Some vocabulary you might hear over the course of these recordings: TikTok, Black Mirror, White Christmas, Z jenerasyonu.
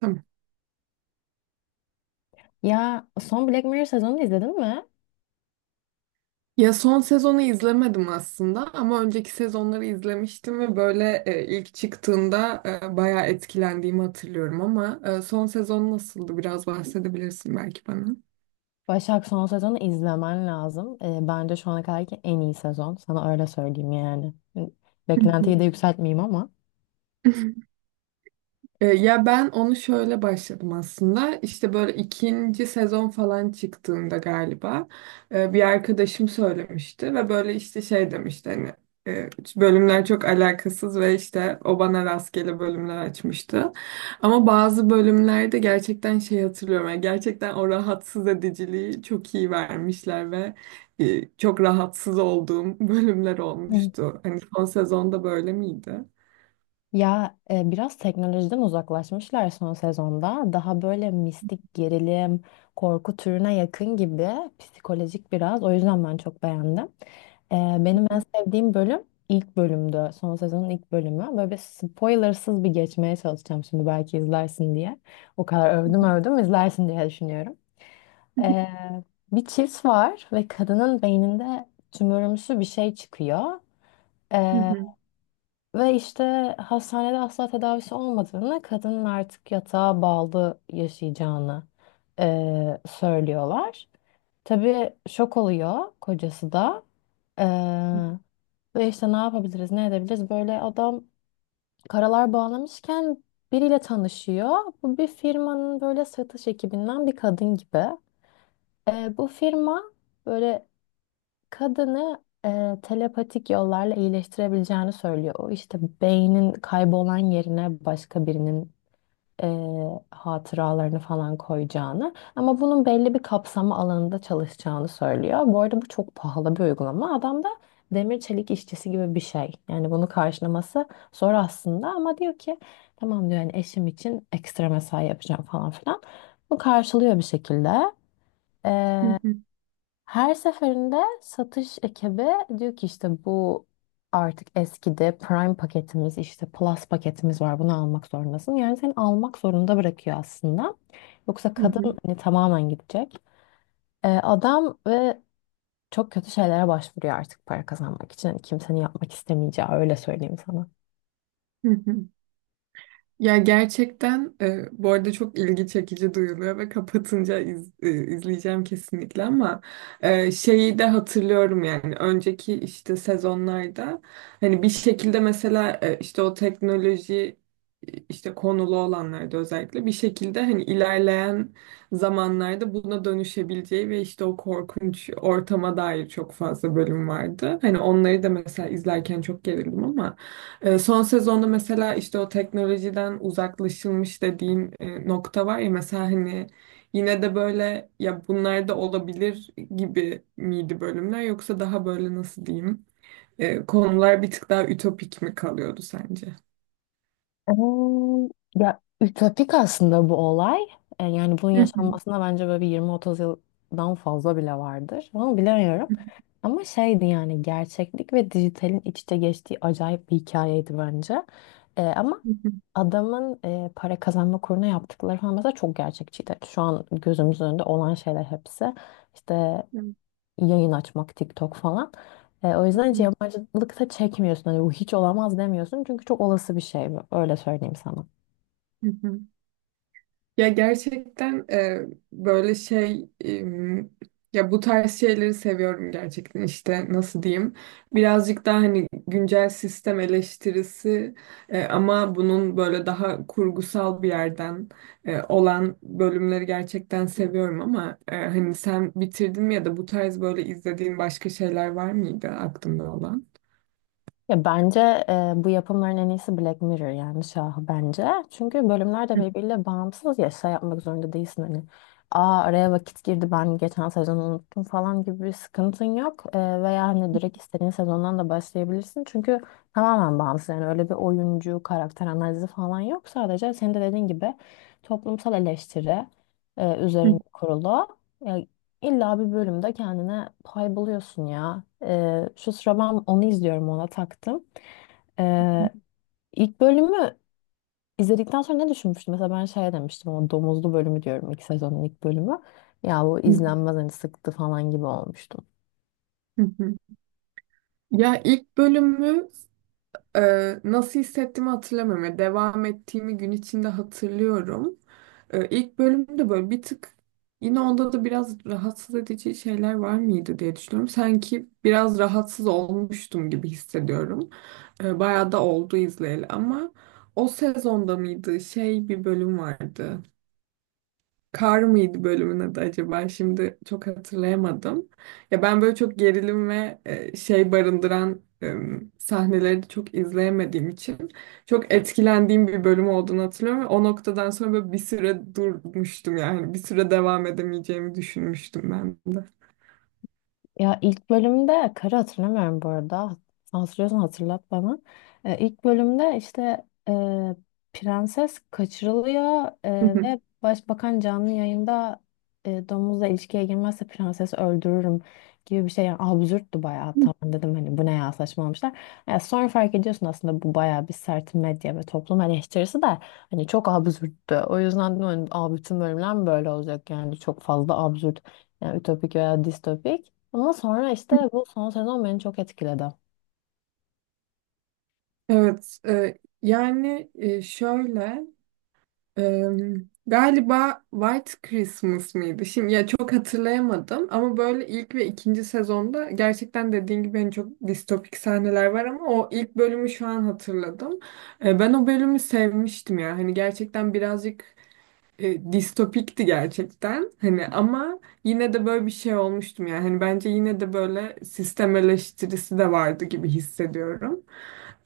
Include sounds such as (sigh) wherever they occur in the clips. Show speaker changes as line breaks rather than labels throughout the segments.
Tamam.
Ya son Black Mirror sezonunu izledin mi?
Ya son sezonu izlemedim aslında ama önceki sezonları izlemiştim ve böyle ilk çıktığında bayağı etkilendiğimi hatırlıyorum ama son sezon nasıldı? Biraz bahsedebilirsin belki bana.
Başak son sezonu izlemen lazım. Bence şu ana kadarki en iyi sezon. Sana öyle söyleyeyim yani. Beklentiyi de yükseltmeyeyim ama.
(laughs) Ya ben onu şöyle başladım aslında. İşte böyle ikinci sezon falan çıktığında galiba bir arkadaşım söylemişti ve böyle işte şey demişti hani e, bölümler çok alakasız ve işte o bana rastgele bölümler açmıştı. Ama bazı bölümlerde gerçekten şey hatırlıyorum. Yani gerçekten o rahatsız ediciliği çok iyi vermişler ve çok rahatsız olduğum (laughs) bölümler
Hı.
olmuştu. Hani son sezonda böyle miydi?
Ya biraz teknolojiden uzaklaşmışlar son sezonda. Daha böyle mistik gerilim, korku türüne yakın gibi psikolojik biraz. O yüzden ben çok beğendim. E, Benim en sevdiğim bölüm ilk bölümdü. Son sezonun ilk bölümü. Böyle bir spoilersız bir geçmeye çalışacağım şimdi belki izlersin diye. O kadar övdüm övdüm izlersin diye düşünüyorum. E, Bir çift var ve kadının beyninde tümörümsü bir şey çıkıyor. Ve işte hastanede asla tedavisi olmadığını, kadının artık yatağa bağlı yaşayacağını söylüyorlar. Tabii şok oluyor kocası da. Eee, Ve işte ne yapabiliriz, ne edebiliriz? Böyle adam karalar bağlamışken biriyle tanışıyor. Bu bir firmanın böyle satış ekibinden bir kadın gibi. Bu firma böyle kadını telepatik yollarla iyileştirebileceğini söylüyor. O işte beynin kaybolan yerine başka birinin e, hatıralarını falan koyacağını ama bunun belli bir kapsama alanında çalışacağını söylüyor. Bu arada bu çok pahalı bir uygulama. Adam da demir çelik işçisi gibi bir şey. Yani bunu karşılaması zor aslında ama diyor ki tamam diyor yani eşim için ekstra mesai yapacağım falan filan. Bu karşılıyor bir şekilde. Her seferinde satış ekibi diyor ki işte bu artık eskidi. Prime paketimiz işte Plus paketimiz var. Bunu almak zorundasın. Yani seni almak zorunda bırakıyor aslında. Yoksa kadın
(laughs)
hani tamamen gidecek. Adam ve çok kötü şeylere başvuruyor artık para kazanmak için. Hani kimsenin yapmak istemeyeceği öyle söyleyeyim sana.
Hı hı. Ya gerçekten bu arada çok ilgi çekici duyuluyor ve kapatınca izleyeceğim kesinlikle ama şeyi de hatırlıyorum yani önceki işte sezonlarda hani bir şekilde mesela işte o teknoloji işte konulu olanlarda özellikle bir şekilde hani ilerleyen zamanlarda buna dönüşebileceği ve işte o korkunç ortama dair çok fazla bölüm vardı. Hani onları da mesela izlerken çok gerildim ama son sezonda mesela işte o teknolojiden uzaklaşılmış dediğim nokta var ya mesela hani yine de böyle ya bunlar da olabilir gibi miydi bölümler yoksa daha böyle nasıl diyeyim konular bir tık daha ütopik mi kalıyordu sence?
Eee, Ya ütopik aslında bu olay. Yani bunun yaşanmasına bence böyle bir 20-30 yıldan fazla bile vardır. Onu bilemiyorum. Ama şeydi yani gerçeklik ve dijitalin iç içe geçtiği acayip bir hikayeydi bence. Ama adamın para kazanma kuruna yaptıkları falan mesela çok gerçekçiydi. Şu an gözümüzün önünde olan şeyler hepsi. İşte yayın açmak TikTok falan. O yüzden hiç yabancılık da çekmiyorsun. Hani bu hiç olamaz demiyorsun. Çünkü çok olası bir şey bu. Öyle söyleyeyim sana.
(laughs) Ya gerçekten böyle şey ya bu tarz şeyleri seviyorum gerçekten işte nasıl diyeyim birazcık daha hani güncel sistem eleştirisi ama bunun böyle daha kurgusal bir yerden olan bölümleri gerçekten seviyorum ama hani sen bitirdin mi ya da bu tarz böyle izlediğin başka şeyler var mıydı aklında olan?
Ya bence bu yapımların en iyisi Black Mirror yani şahı bence. Çünkü bölümler de birbiriyle bağımsız ya şey yapmak zorunda değilsin hani. Aa araya vakit girdi ben geçen sezonu unuttum falan gibi bir sıkıntın yok. Veya hani direkt istediğin sezondan da başlayabilirsin. Çünkü tamamen bağımsız yani öyle bir oyuncu karakter analizi falan yok. Sadece senin de dediğin gibi toplumsal eleştiri üzerine kurulu. İlla bir bölümde kendine pay buluyorsun ya. Şu sıra ben onu izliyorum ona taktım. Ee, ilk bölümü izledikten sonra ne düşünmüştüm? Mesela ben şey demiştim o domuzlu bölümü diyorum ilk sezonun ilk bölümü. Ya bu izlenmez hani sıktı falan gibi olmuştum.
(laughs) Ya ilk bölümü nasıl hissettiğimi hatırlamıyorum. Yani devam ettiğimi gün içinde hatırlıyorum. İlk bölümde böyle bir tık yine onda da biraz rahatsız edici şeyler var mıydı diye düşünüyorum. Sanki biraz rahatsız olmuştum gibi hissediyorum. Bayağı da oldu izleyeli ama o sezonda mıydı? Şey bir bölüm vardı. Kar mıydı bölümün adı acaba? Şimdi çok hatırlayamadım. Ya ben böyle çok gerilim ve şey barındıran sahneleri de çok izleyemediğim için çok etkilendiğim bir bölüm olduğunu hatırlıyorum ve o noktadan sonra böyle bir süre durmuştum yani bir süre devam edemeyeceğimi düşünmüştüm ben de.
Ya ilk bölümde karı hatırlamıyorum bu arada. Hatırlıyorsan hatırlat bana. İlk bölümde işte prenses kaçırılıyor ve
(laughs)
başbakan canlı yayında domuzla ilişkiye girmezse prensesi öldürürüm gibi bir şey. Yani absürttü bayağı. Tamam dedim hani bu ne ya saçmalamışlar. Ya sonra fark ediyorsun aslında bu bayağı bir sert medya ve toplum eleştirisi de hani çok absürttü. O yüzden dedim hani, "Aa, bütün bölümler mi böyle olacak yani çok fazla absürt yani ütopik veya distopik. Ama sonra işte bu son sezon beni çok etkiledi.
Evet, yani şöyle Eee, galiba White Christmas mıydı? Şimdi ya çok hatırlayamadım ama böyle ilk ve ikinci sezonda gerçekten dediğin gibi hani çok distopik sahneler var ama o ilk bölümü şu an hatırladım. Ben o bölümü sevmiştim ya. Hani gerçekten birazcık distopikti gerçekten. Hani ama yine de böyle bir şey olmuştum yani. Hani bence yine de böyle sistem eleştirisi de vardı gibi hissediyorum.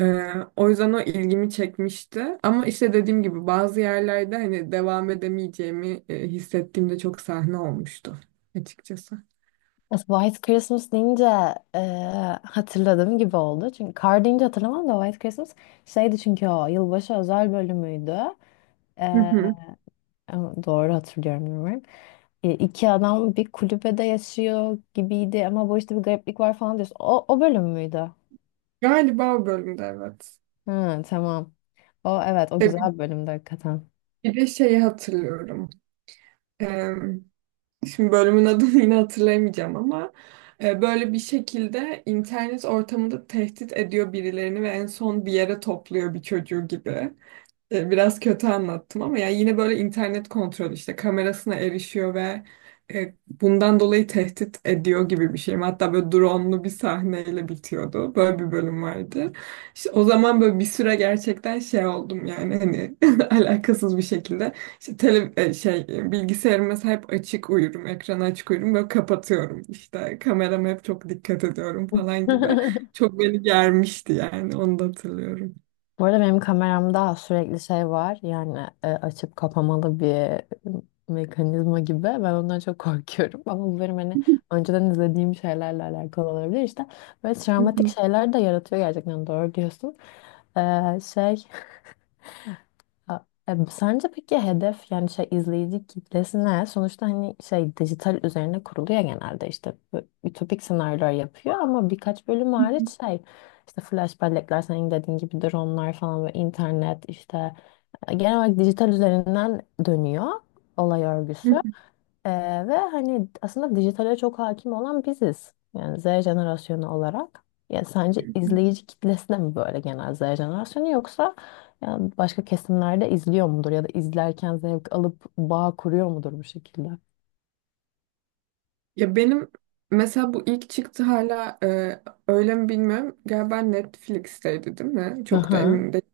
O yüzden o ilgimi çekmişti. Ama işte dediğim gibi bazı yerlerde hani devam edemeyeceğimi hissettiğimde çok sahne olmuştu açıkçası.
White Christmas deyince e, hatırladığım gibi oldu. Çünkü Kar deyince hatırlamam da White Christmas şeydi çünkü o yılbaşı özel bölümüydü.
Hı
E,
hı.
Ama doğru hatırlıyorum bilmiyorum. İki adam bir kulübede yaşıyor gibiydi ama bu işte bir gariplik var falan diyorsun. O, o bölüm müydü?
Galiba o bölümde evet.
Ha, tamam. O evet o
E, bir
güzel bir bölümdü hakikaten.
bir de şeyi hatırlıyorum. Şimdi bölümün adını yine hatırlayamayacağım ama böyle bir şekilde internet ortamında tehdit ediyor birilerini ve en son bir yere topluyor bir çocuğu gibi. Biraz kötü anlattım ama yani yine böyle internet kontrolü işte kamerasına erişiyor ve bundan dolayı tehdit ediyor gibi bir şey. Hatta böyle drone'lu bir sahneyle bitiyordu. Böyle bir bölüm vardı. İşte o zaman böyle bir süre gerçekten şey oldum yani hani (laughs) alakasız bir şekilde işte tele, e, şey e, bilgisayarıma hep açık uyurum, ekranı açık uyurum böyle kapatıyorum. İşte kamerama hep çok dikkat ediyorum falan gibi.
(laughs)
Çok beni germişti yani onu da hatırlıyorum.
Bu arada benim kameramda sürekli şey var. Yani açıp kapamalı bir mekanizma gibi. Ben ondan çok korkuyorum. (laughs) Ama bu benim hani önceden izlediğim şeylerle alakalı olabilir. İşte böyle travmatik şeyler de yaratıyor gerçekten. Doğru diyorsun. Ee, şey Sence peki hedef yani şey izleyici kitlesi ne? Sonuçta hani şey dijital üzerine kuruluyor genelde işte bu ütopik senaryolar yapıyor ama birkaç bölüm hariç şey işte flash bellekler senin dediğin gibi dronlar falan ve internet işte genel olarak dijital üzerinden dönüyor olay örgüsü.
(laughs)
Ee, Ve hani aslında dijitale çok hakim olan biziz. Yani Z jenerasyonu olarak. Ya sence izleyici kitlesi de mi böyle genel Z jenerasyonu yoksa yani başka kesimlerde izliyor mudur ya da izlerken zevk alıp bağ kuruyor mudur bu şekilde?
Ya benim mesela bu ilk çıktı hala öyle mi bilmiyorum. Galiba Netflix'teydi değil mi?
Hı
Çok da
hı.
emin değilim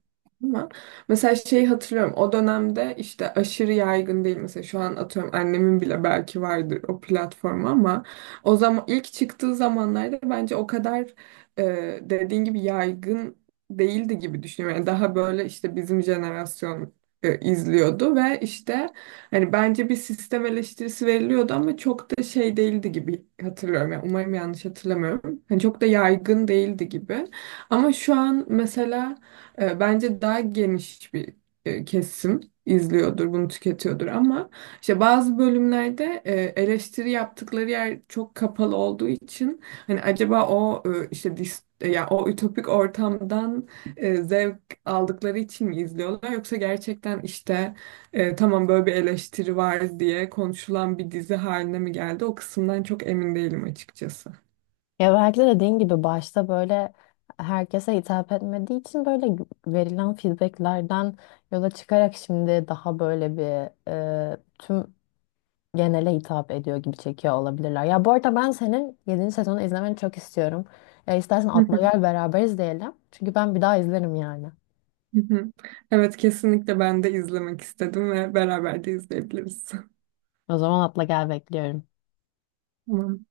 ama. Mesela şeyi hatırlıyorum. O dönemde işte aşırı yaygın değil. Mesela şu an atıyorum annemin bile belki vardır o platform ama o zaman ilk çıktığı zamanlarda bence o kadar dediğin gibi yaygın değildi gibi düşünüyorum. Yani daha böyle işte bizim jenerasyon izliyordu ve işte hani bence bir sistem eleştirisi veriliyordu ama çok da şey değildi gibi hatırlıyorum. Yani umarım yanlış hatırlamıyorum. Hani çok da yaygın değildi gibi. Ama şu an mesela bence daha geniş bir kesim izliyordur, bunu tüketiyordur ama işte bazı bölümlerde eleştiri yaptıkları yer çok kapalı olduğu için hani acaba o işte ya o ütopik ortamdan zevk aldıkları için mi izliyorlar yoksa gerçekten işte tamam böyle bir eleştiri var diye konuşulan bir dizi haline mi geldi? O kısımdan çok emin değilim açıkçası.
Ya belki de dediğin gibi başta böyle herkese hitap etmediği için böyle verilen feedbacklerden yola çıkarak şimdi daha böyle bir tüm genele hitap ediyor gibi çekiyor olabilirler. Ya bu arada ben senin 7. sezonu izlemeni çok istiyorum. Ya istersen
Hı
atla
hı,
gel beraber izleyelim. Çünkü ben bir daha izlerim yani.
hı hı. Evet kesinlikle ben de izlemek istedim ve beraber de izleyebiliriz. (laughs)
O zaman atla gel bekliyorum.
Tamam.